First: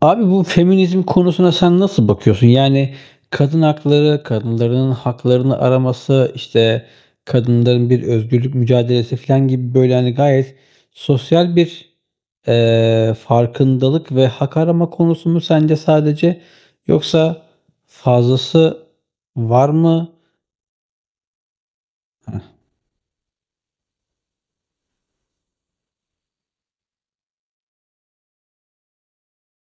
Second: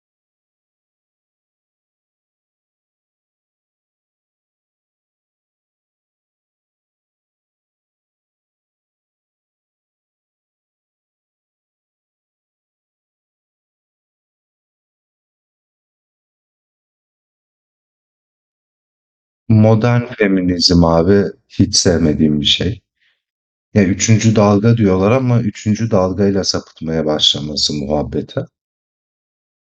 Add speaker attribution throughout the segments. Speaker 1: Abi bu feminizm konusuna sen nasıl bakıyorsun? Yani kadın hakları, kadınların haklarını araması, işte kadınların bir özgürlük mücadelesi falan gibi böyle hani gayet sosyal bir farkındalık ve hak arama konusu mu sence sadece? Yoksa fazlası var
Speaker 2: Modern
Speaker 1: mı?
Speaker 2: feminizm abi hiç sevmediğim
Speaker 1: Heh.
Speaker 2: bir şey. Ya üçüncü dalga diyorlar ama üçüncü dalgayla sapıtmaya başlaması muhabbete.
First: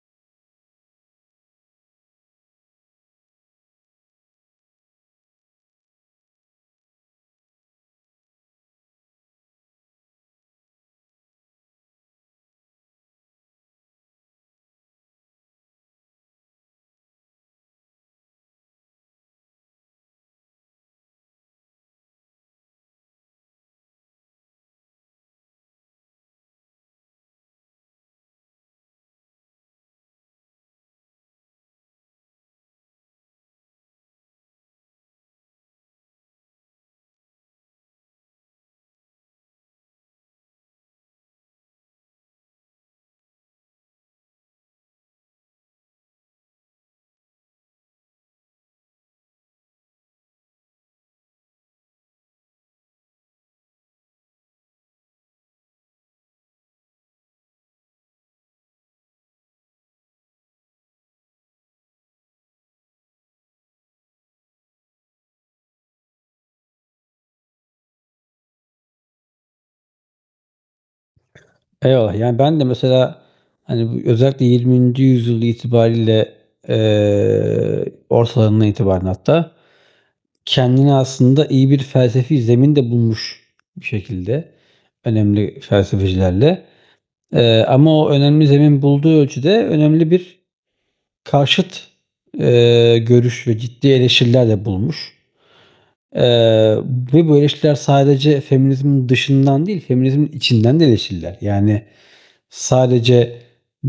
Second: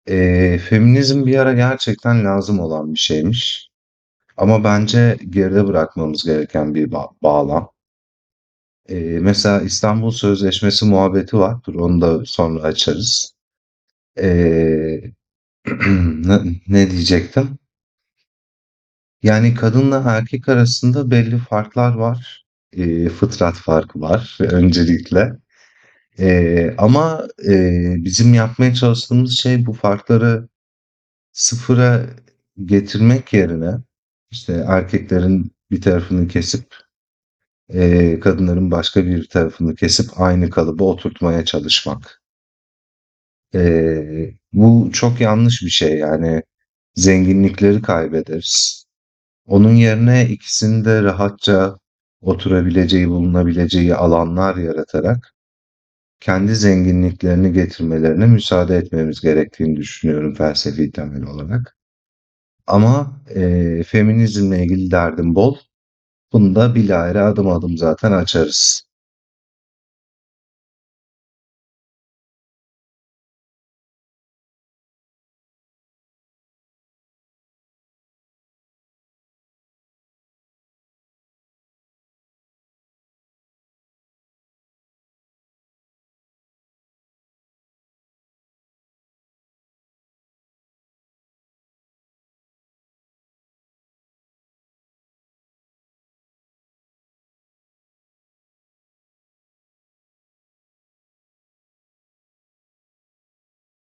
Speaker 2: Feminizm bir ara gerçekten lazım olan bir şeymiş. Ama bence geride bırakmamız gereken bağlam. Mesela İstanbul Sözleşmesi muhabbeti var. Dur onu da sonra açarız. Ee, ne ne diyecektim? Yani kadınla erkek arasında belli farklar var. Fıtrat farkı var öncelikle. Ama bizim yapmaya çalıştığımız şey bu farkları sıfıra getirmek yerine, işte, erkeklerin bir tarafını kesip, kadınların başka bir tarafını kesip aynı kalıba oturtmaya çalışmak. Bu çok yanlış bir şey, yani zenginlikleri kaybederiz. Onun yerine ikisinde rahatça oturabileceği, bulunabileceği alanlar yaratarak kendi zenginliklerini getirmelerine müsaade etmemiz gerektiğini düşünüyorum felsefi temel olarak. Ama feminizmle ilgili derdim bol. Bunu da bilahare adım adım zaten açarız.
Speaker 1: Eyvallah. Yani ben de mesela hani bu özellikle 20. yüzyıl itibariyle ortalarından itibaren hatta kendine aslında iyi bir felsefi zemin de bulmuş bir şekilde önemli felsefecilerle. Ama o önemli zemin bulduğu ölçüde önemli bir karşıt, görüş ve ciddi eleştiriler de bulmuş. Eee, Ve bu eleştiriler sadece feminizmin dışından değil, feminizmin içinden de eleştiriler. Yani sadece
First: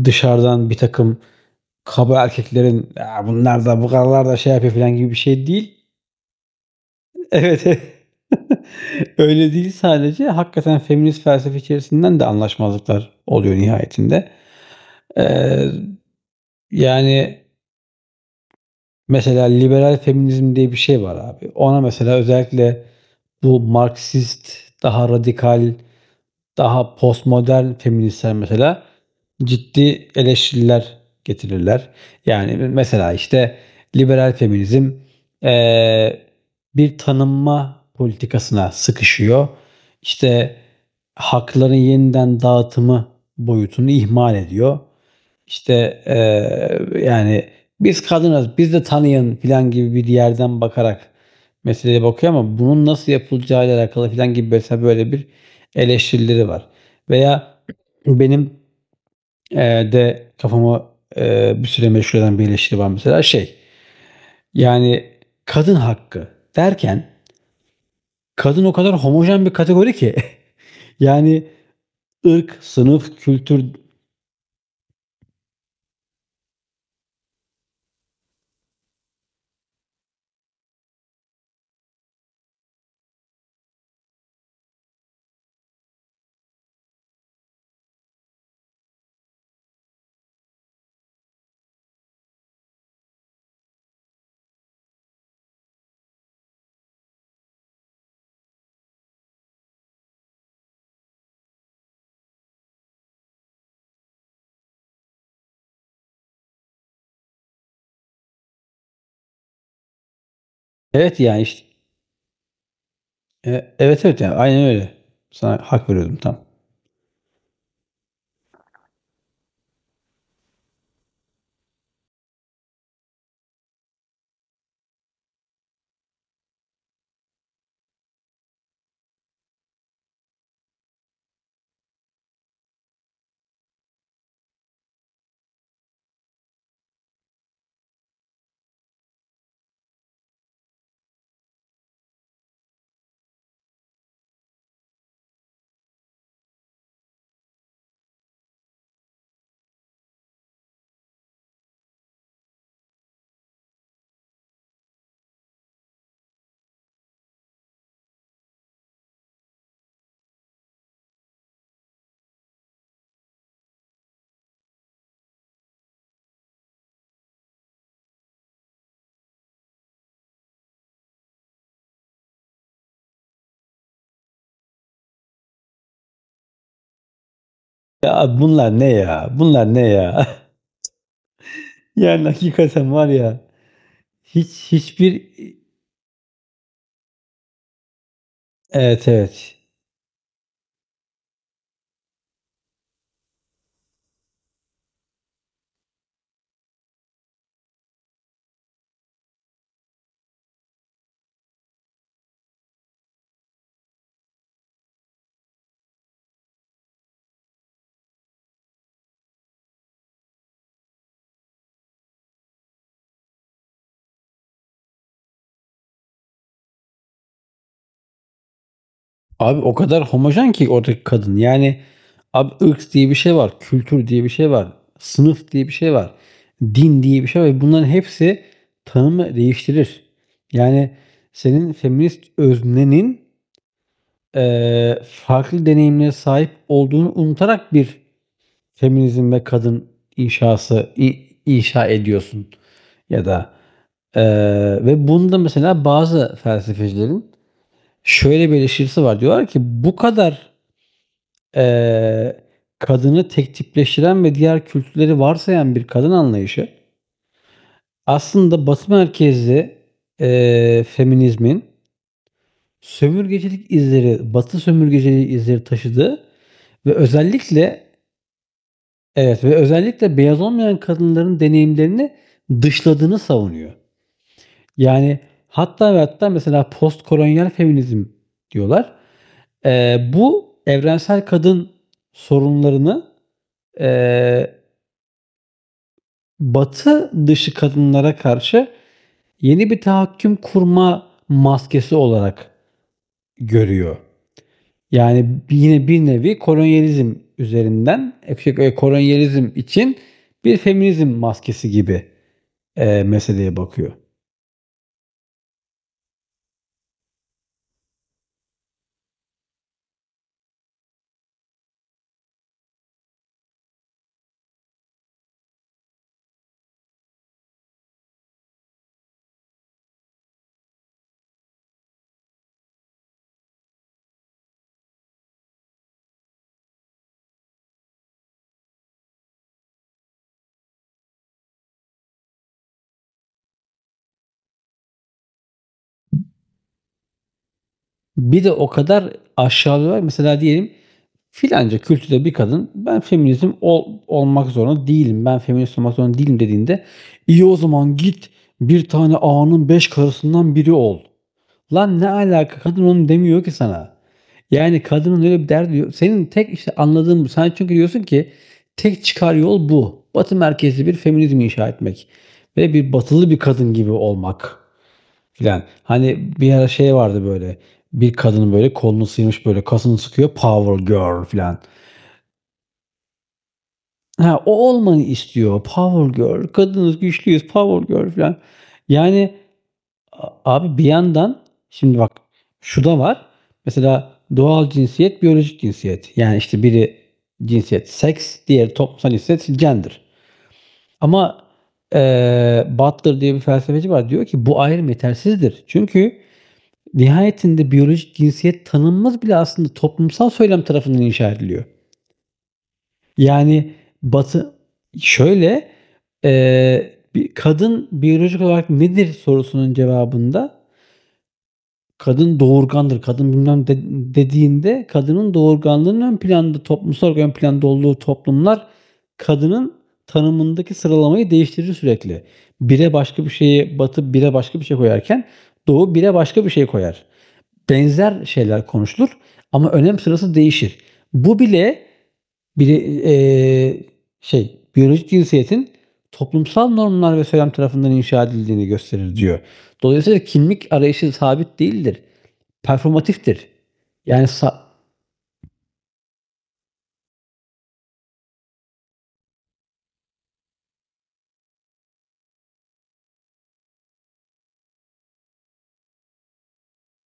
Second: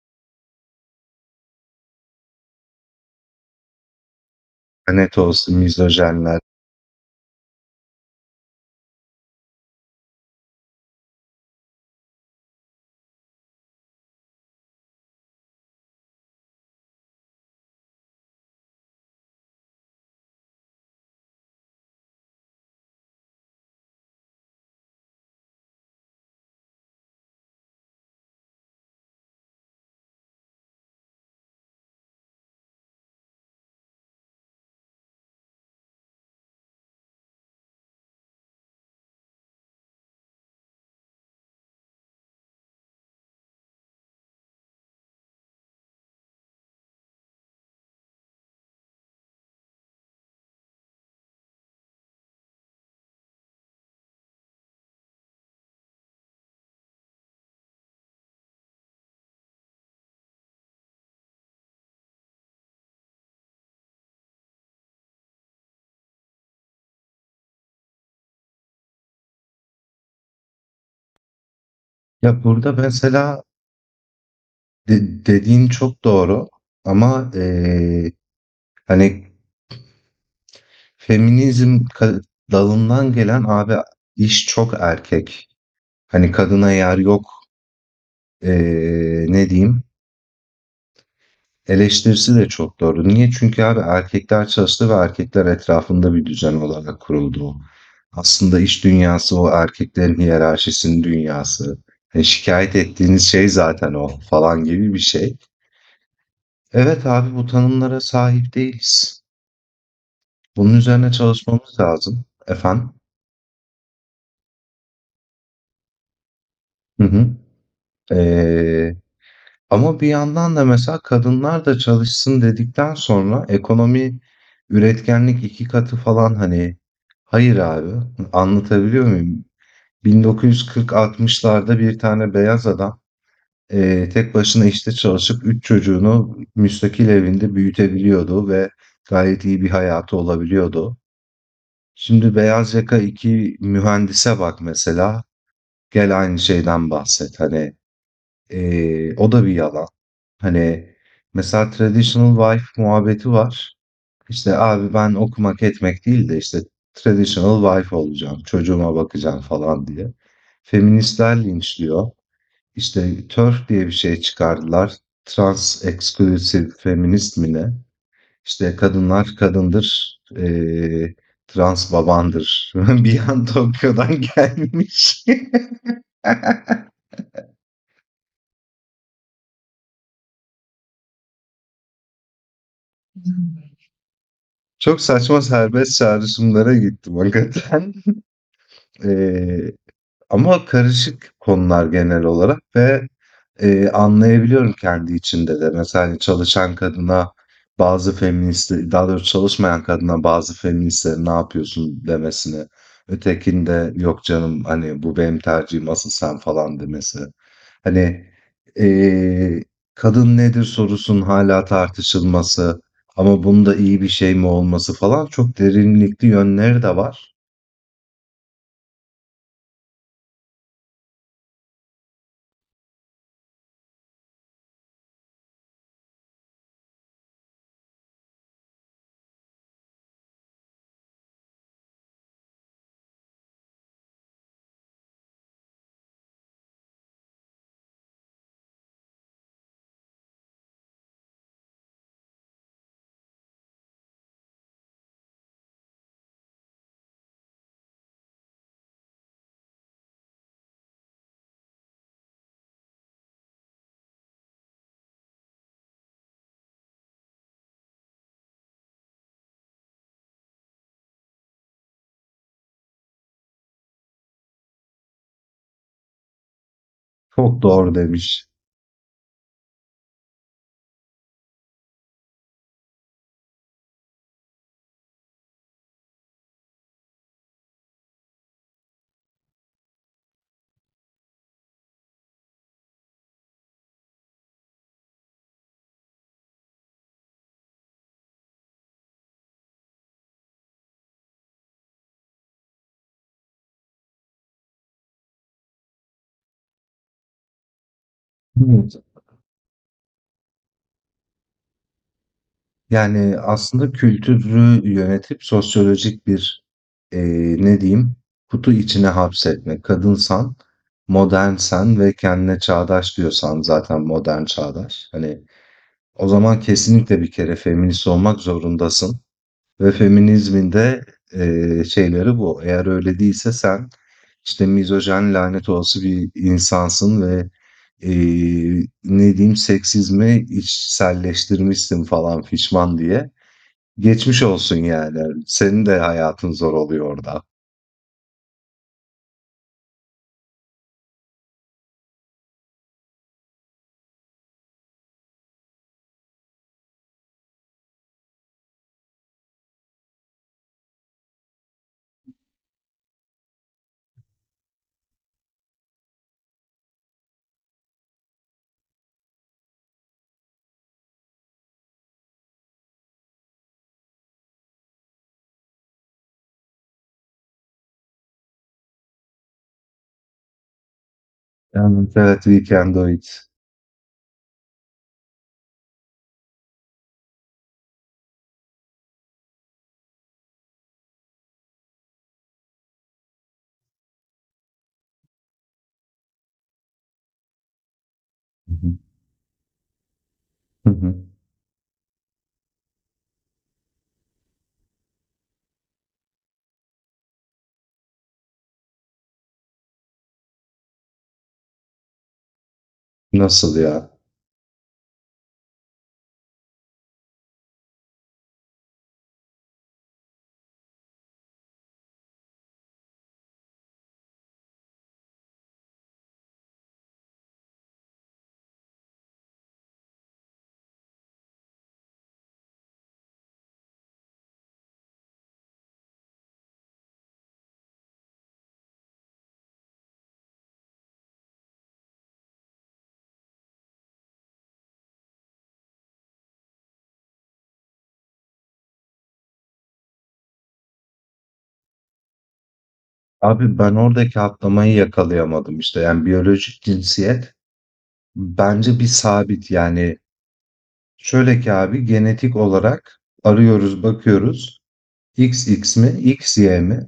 Speaker 1: dışarıdan bir takım kaba erkeklerin "bunlar da bu kadar da şey yapıyor." falan gibi bir
Speaker 2: Net
Speaker 1: şey
Speaker 2: olsun
Speaker 1: değil.
Speaker 2: misojinler.
Speaker 1: Evet. Öyle değil sadece. Hakikaten feminist felsefe içerisinden de anlaşmazlıklar oluyor nihayetinde. Eee, Yani mesela liberal feminizm diye bir şey var abi. Ona mesela özellikle bu Marksist, daha radikal daha postmodern feministler mesela ciddi eleştiriler getirirler. Yani mesela işte liberal feminizm eee, bir tanınma politikasına sıkışıyor. İşte hakların yeniden dağıtımı boyutunu ihmal ediyor. İşte, yani biz kadınız, biz de tanıyın filan gibi bir yerden bakarak meseleye bakıyor ama bunun nasıl yapılacağıyla alakalı filan gibi mesela böyle bir eleştirileri var. Veya benim, de kafama, bir süre meşgul eden bir eleştiri var mesela şey, yani kadın hakkı derken kadın o kadar homojen bir kategori ki yani
Speaker 2: Ya,
Speaker 1: ırk,
Speaker 2: burada
Speaker 1: sınıf,
Speaker 2: mesela
Speaker 1: kültür,
Speaker 2: de dediğin çok doğru ama, hani, feminizm ka dalından gelen abi iş çok erkek. Hani kadına yer yok, ne diyeyim, eleştirisi de çok doğru. Niye? Çünkü abi erkekler çalıştı ve erkekler etrafında bir düzen olarak kuruldu o. Aslında iş dünyası o erkeklerin hiyerarşisinin dünyası. E, şikayet ettiğiniz şey zaten o falan gibi bir şey. Evet abi bu tanımlara sahip değiliz. Bunun üzerine
Speaker 1: evet, yani, iş
Speaker 2: çalışmamız lazım. Efendim?
Speaker 1: evet, evet, yani aynen öyle. Sana hak veriyordum tam.
Speaker 2: Hı hı. Eee Ama bir yandan da mesela kadınlar da çalışsın dedikten sonra ekonomi, üretkenlik 2 katı falan, hani. Hayır abi, anlatabiliyor muyum? 1940-60'larda bir tane beyaz adam, tek başına işte çalışıp 3 çocuğunu müstakil evinde büyütebiliyordu ve gayet iyi bir hayatı olabiliyordu. Şimdi beyaz yaka 2 mühendise bak mesela, gel aynı şeyden bahset. Hani. O da bir yalan. Hani, mesela traditional wife muhabbeti var. İşte, abi ben okumak etmek değil de, işte, traditional wife olacağım, çocuğuma bakacağım falan diye. Feministler linçliyor. İşte, TERF diye bir şey çıkardılar. Trans Exclusive Feminist mi ne? İşte, kadınlar kadındır, trans babandır. Bir an Tokyo'dan gelmiş.
Speaker 1: Ya bunlar ne ya? Bunlar ne ya? Yani hakikaten var ya hiç
Speaker 2: Çok
Speaker 1: hiçbir,
Speaker 2: saçma serbest çağrışımlara gittim hakikaten.
Speaker 1: evet, evet.
Speaker 2: Eee, Ama karışık konular genel olarak ve anlayabiliyorum kendi içinde de. Mesela, hani, çalışan kadına bazı feministlerin, daha doğrusu çalışmayan kadına bazı feministlerin "Ne yapıyorsun?" demesini, ötekinde "Yok canım, hani, bu benim tercihim, asıl sen." falan demesi. Hani, eee, kadın nedir sorusunun hâlâ tartışılması ama bunun da iyi bir şey mi olması falan çok derinlikli yönleri de var.
Speaker 1: Abi o kadar homojen ki oradaki kadın. Yani abi ırk diye bir şey var, kültür diye bir şey var, sınıf diye bir şey var, din diye bir şey var ve bunların hepsi tanımı değiştirir. Yani senin feminist öznenin farklı deneyimlere sahip olduğunu unutarak bir feminizm ve kadın inşa ediyorsun ya da ve bunda mesela bazı felsefecilerin şöyle bir eleştirisi var. Diyorlar ki bu kadar Eee, kadını tek tipleştiren ve diğer kültürleri varsayan bir kadın anlayışı aslında Batı merkezli, feminizmin sömürgecilik izleri, Batı sömürgeciliği izleri taşıdığı ve
Speaker 2: Çok
Speaker 1: özellikle
Speaker 2: doğru demiş.
Speaker 1: evet ve özellikle beyaz olmayan kadınların deneyimlerini dışladığını savunuyor. Yani hatta ve hatta mesela postkolonyal feminizm diyorlar. Bu evrensel kadın sorunlarını, eee Batı dışı kadınlara karşı yeni bir tahakküm kurma maskesi olarak görüyor. Yani yine bir nevi kolonyalizm üzerinden,
Speaker 2: Hı
Speaker 1: e,
Speaker 2: hı.
Speaker 1: kolonyalizm için bir feminizm maskesi gibi,
Speaker 2: Yani,
Speaker 1: meseleye
Speaker 2: aslında
Speaker 1: bakıyor.
Speaker 2: kültürü yönetip sosyolojik bir ne diyeyim, kutu içine hapsetmek. Kadınsan, modernsen ve kendine çağdaş diyorsan zaten modern, çağdaş. Hani, o zaman kesinlikle bir kere feminist olmak zorundasın ve feminizmin de şeyleri bu. Eğer öyle değilse sen, işte, mizojen, lanet olası bir insansın ve ne diyeyim, seksizmi içselleştirmişsin falan fişman diye. Geçmiş olsun yani. Senin de hayatın zor oluyor orada.
Speaker 1: Bir de o kadar aşağılıyorlar. Mesela diyelim filanca kültürde bir kadın "ben feminizm ol olmak zorunda değilim, ben feminist olmak zorunda değilim" dediğinde, "iyi o zaman git bir tane ağanın 5 karısından biri ol." Lan ne alaka? Kadın onu demiyor ki sana. Yani kadının öyle bir derdi yok. Senin tek işte anladığın bu. Sen çünkü diyorsun ki tek çıkar yol bu. Batı merkezli bir feminizm inşa etmek ve bir batılı bir kadın gibi olmak filan. Hani bir ara şey vardı böyle, bir kadının böyle kolunu sıyırmış, böyle kasını sıkıyor, "Power girl" filan.
Speaker 2: Yani evet, we can do it.
Speaker 1: Ha, o olmayı istiyor. "Power girl, kadınız, güçlüyüz, power girl" filan. Yani abi bir yandan şimdi bak şu da var. Mesela doğal cinsiyet, biyolojik cinsiyet. Yani, işte, biri cinsiyet seks,
Speaker 2: Hı
Speaker 1: diğeri
Speaker 2: hı,
Speaker 1: toplumsal cinsiyet gender.
Speaker 2: hı hı.
Speaker 1: Ama, Butler diye bir felsefeci var. Diyor ki bu ayrım yetersizdir. Çünkü nihayetinde biyolojik cinsiyet tanınmaz bile, aslında toplumsal söylem tarafından inşa ediliyor. Yani
Speaker 2: Nasıl ya?
Speaker 1: Batı şöyle, bir kadın biyolojik olarak nedir sorusunun cevabında kadın doğurgandır, kadın bilmem de dediğinde kadının doğurganlığının ön planda, toplumsal olarak ön planda olduğu toplumlar kadının tanımındaki sıralamayı değiştirir sürekli. Bire başka bir şeyi Batı, bire başka bir şey koyarken Doğu bire başka bir şey koyar, benzer şeyler konuşulur ama önem sırası değişir. Bu bile bir şey, biyolojik cinsiyetin toplumsal normlar ve söylem tarafından inşa edildiğini gösterir diyor. Dolayısıyla kimlik arayışı sabit değildir. Performatiftir.
Speaker 2: Abi ben
Speaker 1: Yani
Speaker 2: oradaki
Speaker 1: sa-
Speaker 2: atlamayı yakalayamadım işte. Yani biyolojik cinsiyet bence bir sabit. Yani şöyle ki abi genetik olarak arıyoruz, bakıyoruz. X X mi? X Y mi?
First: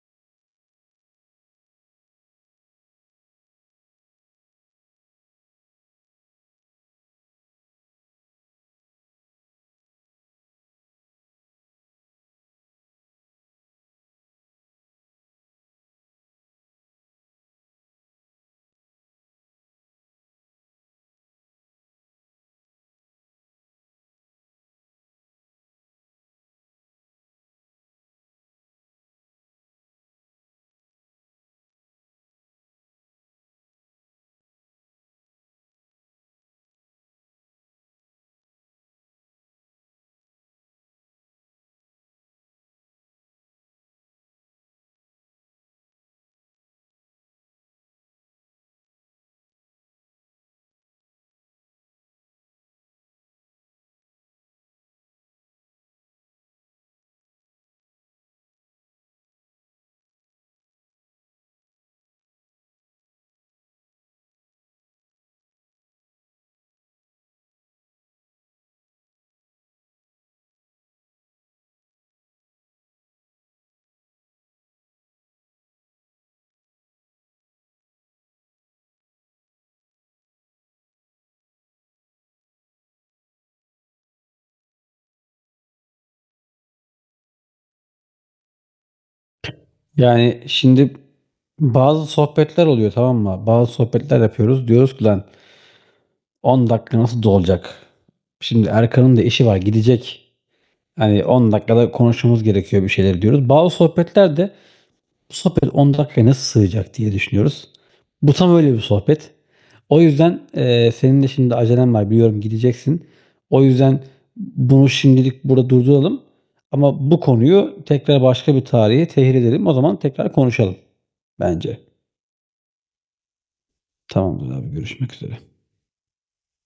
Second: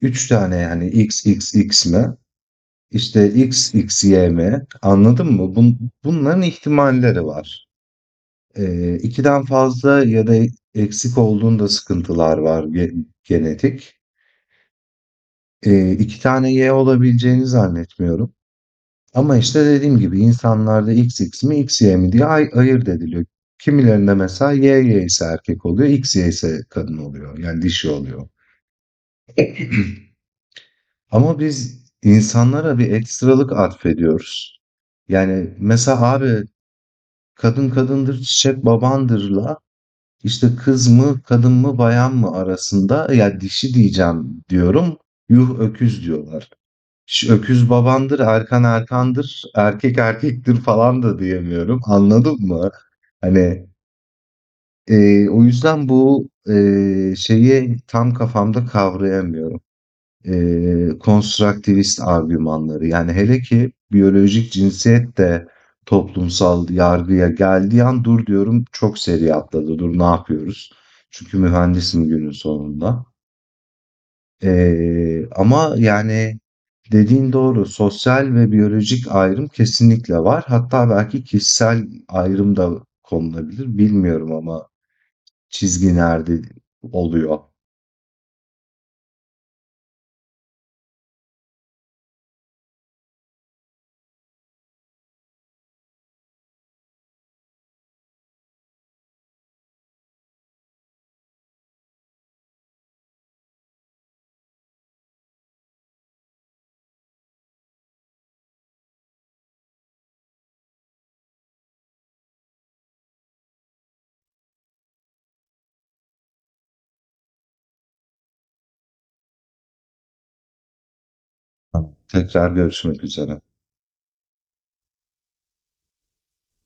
Speaker 2: Üç tane yani X X XXX mi? İşte XXY mi? Anladın mı? Bunların ihtimalleri var. 2'den fazla ya da eksik olduğunda sıkıntılar var genetik. 2 tane Y olabileceğini zannetmiyorum. Ama işte dediğim gibi insanlarda X X mi X Y mi diye ayırt ediliyor. Kimilerinde mesela Y Y ise erkek oluyor, X Y ise kadın oluyor. Yani dişi oluyor. Ama biz insanlara bir ekstralık atfediyoruz. Yani mesela abi kadın kadındır çiçek babandırla. İşte kız mı, kadın mı, bayan mı arasında ya dişi diyeceğim diyorum. Yuh öküz diyorlar. Ş- Öküz babandır, erkan erkandır, erkek erkektir falan da diyemiyorum. Anladın mı? Hani o yüzden bu şeyi tam kafamda kavrayamıyorum konstruktivist argümanları. Yani hele ki biyolojik cinsiyet de toplumsal yargıya geldiği an dur diyorum çok seri atladı. Dur ne yapıyoruz? Çünkü mühendisim günün sonunda. Ama yani dediğin doğru. Sosyal ve biyolojik ayrım kesinlikle var. Hatta belki kişisel ayrım da konulabilir. Bilmiyorum ama çizgi nerede oluyor.
Speaker 1: Yani şimdi bazı sohbetler oluyor, tamam mı? Bazı sohbetler yapıyoruz. Diyoruz ki lan 10 dakika nasıl dolacak? Şimdi Erkan'ın da işi var, gidecek. Hani 10 dakikada konuşmamız gerekiyor bir şeyler diyoruz. Bazı sohbetlerde bu sohbet 10 dakikaya nasıl sığacak diye düşünüyoruz. Bu tam öyle bir sohbet. O yüzden senin de şimdi acelen var, biliyorum, gideceksin. O yüzden bunu şimdilik burada durduralım. Ama bu konuyu tekrar başka bir tarihe tehir edelim. O zaman tekrar konuşalım bence.
Speaker 2: Tamam. Tekrar görüşmek üzere.
Speaker 1: Tamamdır abi, görüşmek üzere.